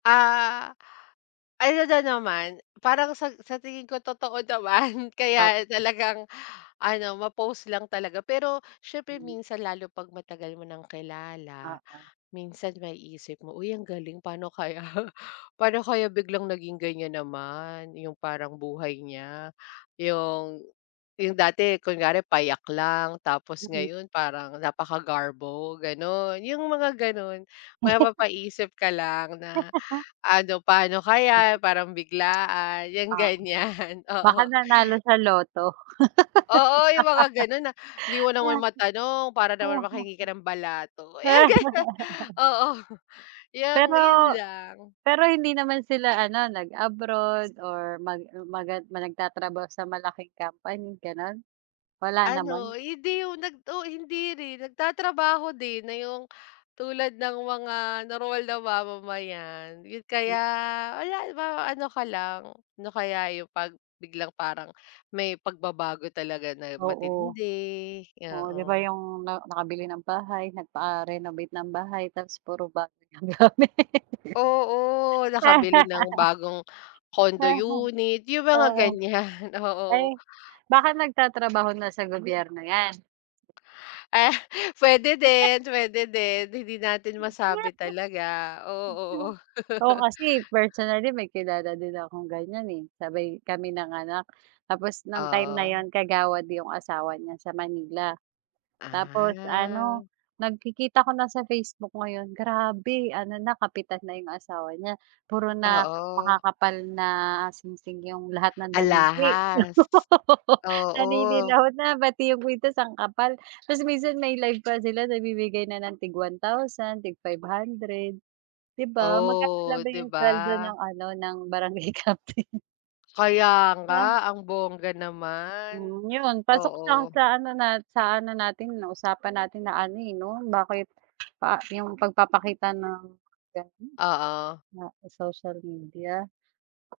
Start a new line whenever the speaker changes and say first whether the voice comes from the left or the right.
left: Ah, ano na naman parang sa sa tingin ko totoo naman kaya
right: Tot
left: talagang ano, ma-post lang talaga. Pero siyempre
right: Hmm.
left: minsan lalo 'pag matagal mo ng kilala
right: Oo.
left: minsan maiisip mo, "Uy, ang galing pa'no kaya paano kaya biglang naging ganyan naman yung parang buhay niya. Yung, yung dati kunwari payak lang tapos
right: Mm.
left: ngayon parang napakagarbo," gano'n. Yung mga gano'n. Mapapaisip ka lang na ano, paano
right: Mm.
left: kaya? Parang biglaan, 'yang
right: Oo.
left: ganyan,
right: Baka
left: oo.
right: nanalo sa Lotto.
left: Oo, yung mga ganun na 'di mo naman matanong para naman makahingi ka ng balato, eh, ganun. Oo, yung
right: Pero,
left: yun lang.
right: pero hindi naman sila ano, nag-abroad or mag magan ma nagtatrabaho sa malaking company, ganun? Wala naman?
left: Ano, hindi yung nag oo, hindi rin. Nagtatrabaho din na yung tulad ng mga normal na mamamayan
right: M
left: kaya wala ma ano ka lang, ano kaya yung 'pag biglang parang may pagbabago talaga na
right: Oo.
left: matindi,
right: Oo, 'di ba
left: oo.
right: yung na nakabili ng bahay, nagpa-renovate ng bahay tapos puro bago yung gamit.
left: Oo, nakabili ng bagong condo unit, yung mga
right: Oo.
left: ganyan, oo.
right: Eh, baka nagtatrabaho na sa gobyerno 'yan.
left: Ah, pwede, din pwede din. Hindi natin masabi talaga,
right: [unintelligible]
left: oo.
right: Ako kasi personally may kilala din akong ganyan, eh. Sabay kami nanganak tapos nang time na
left: Oo.
right: yun kagawad yung asawa niya sa Manila. Tapos
left: Ah.
right: ano, nagkikita ko na sa Facebook ngayon grabe ano na, kapitan na yung asawa niya. Puro na
left: Oo.
right: makakapal na singsing yung lahat ng daliri.
left: Alahas, oo.
right: Naninilaw na, pati yung kwintas ang kapal. Tapos minsan may live pa sila nagbibigay na ng tig 1,000, tig 500. Di ba? Magkano lang
left: Oh,
right: ba
left: 'di
right: yung sweldo
left: ba?
right: ng ano, ng Barangay Captain?
left: Kaya nga,
right: [unintelligible]
left: ang bongga naman.
right: Hmm, yun pasok siya
left: Oo.
right: sa ano na sa ano natin 'no, usapan natin na ano, eh, 'no, bakit pa yung pagpapakita ng ganun
left: Oo.
right: sa social media.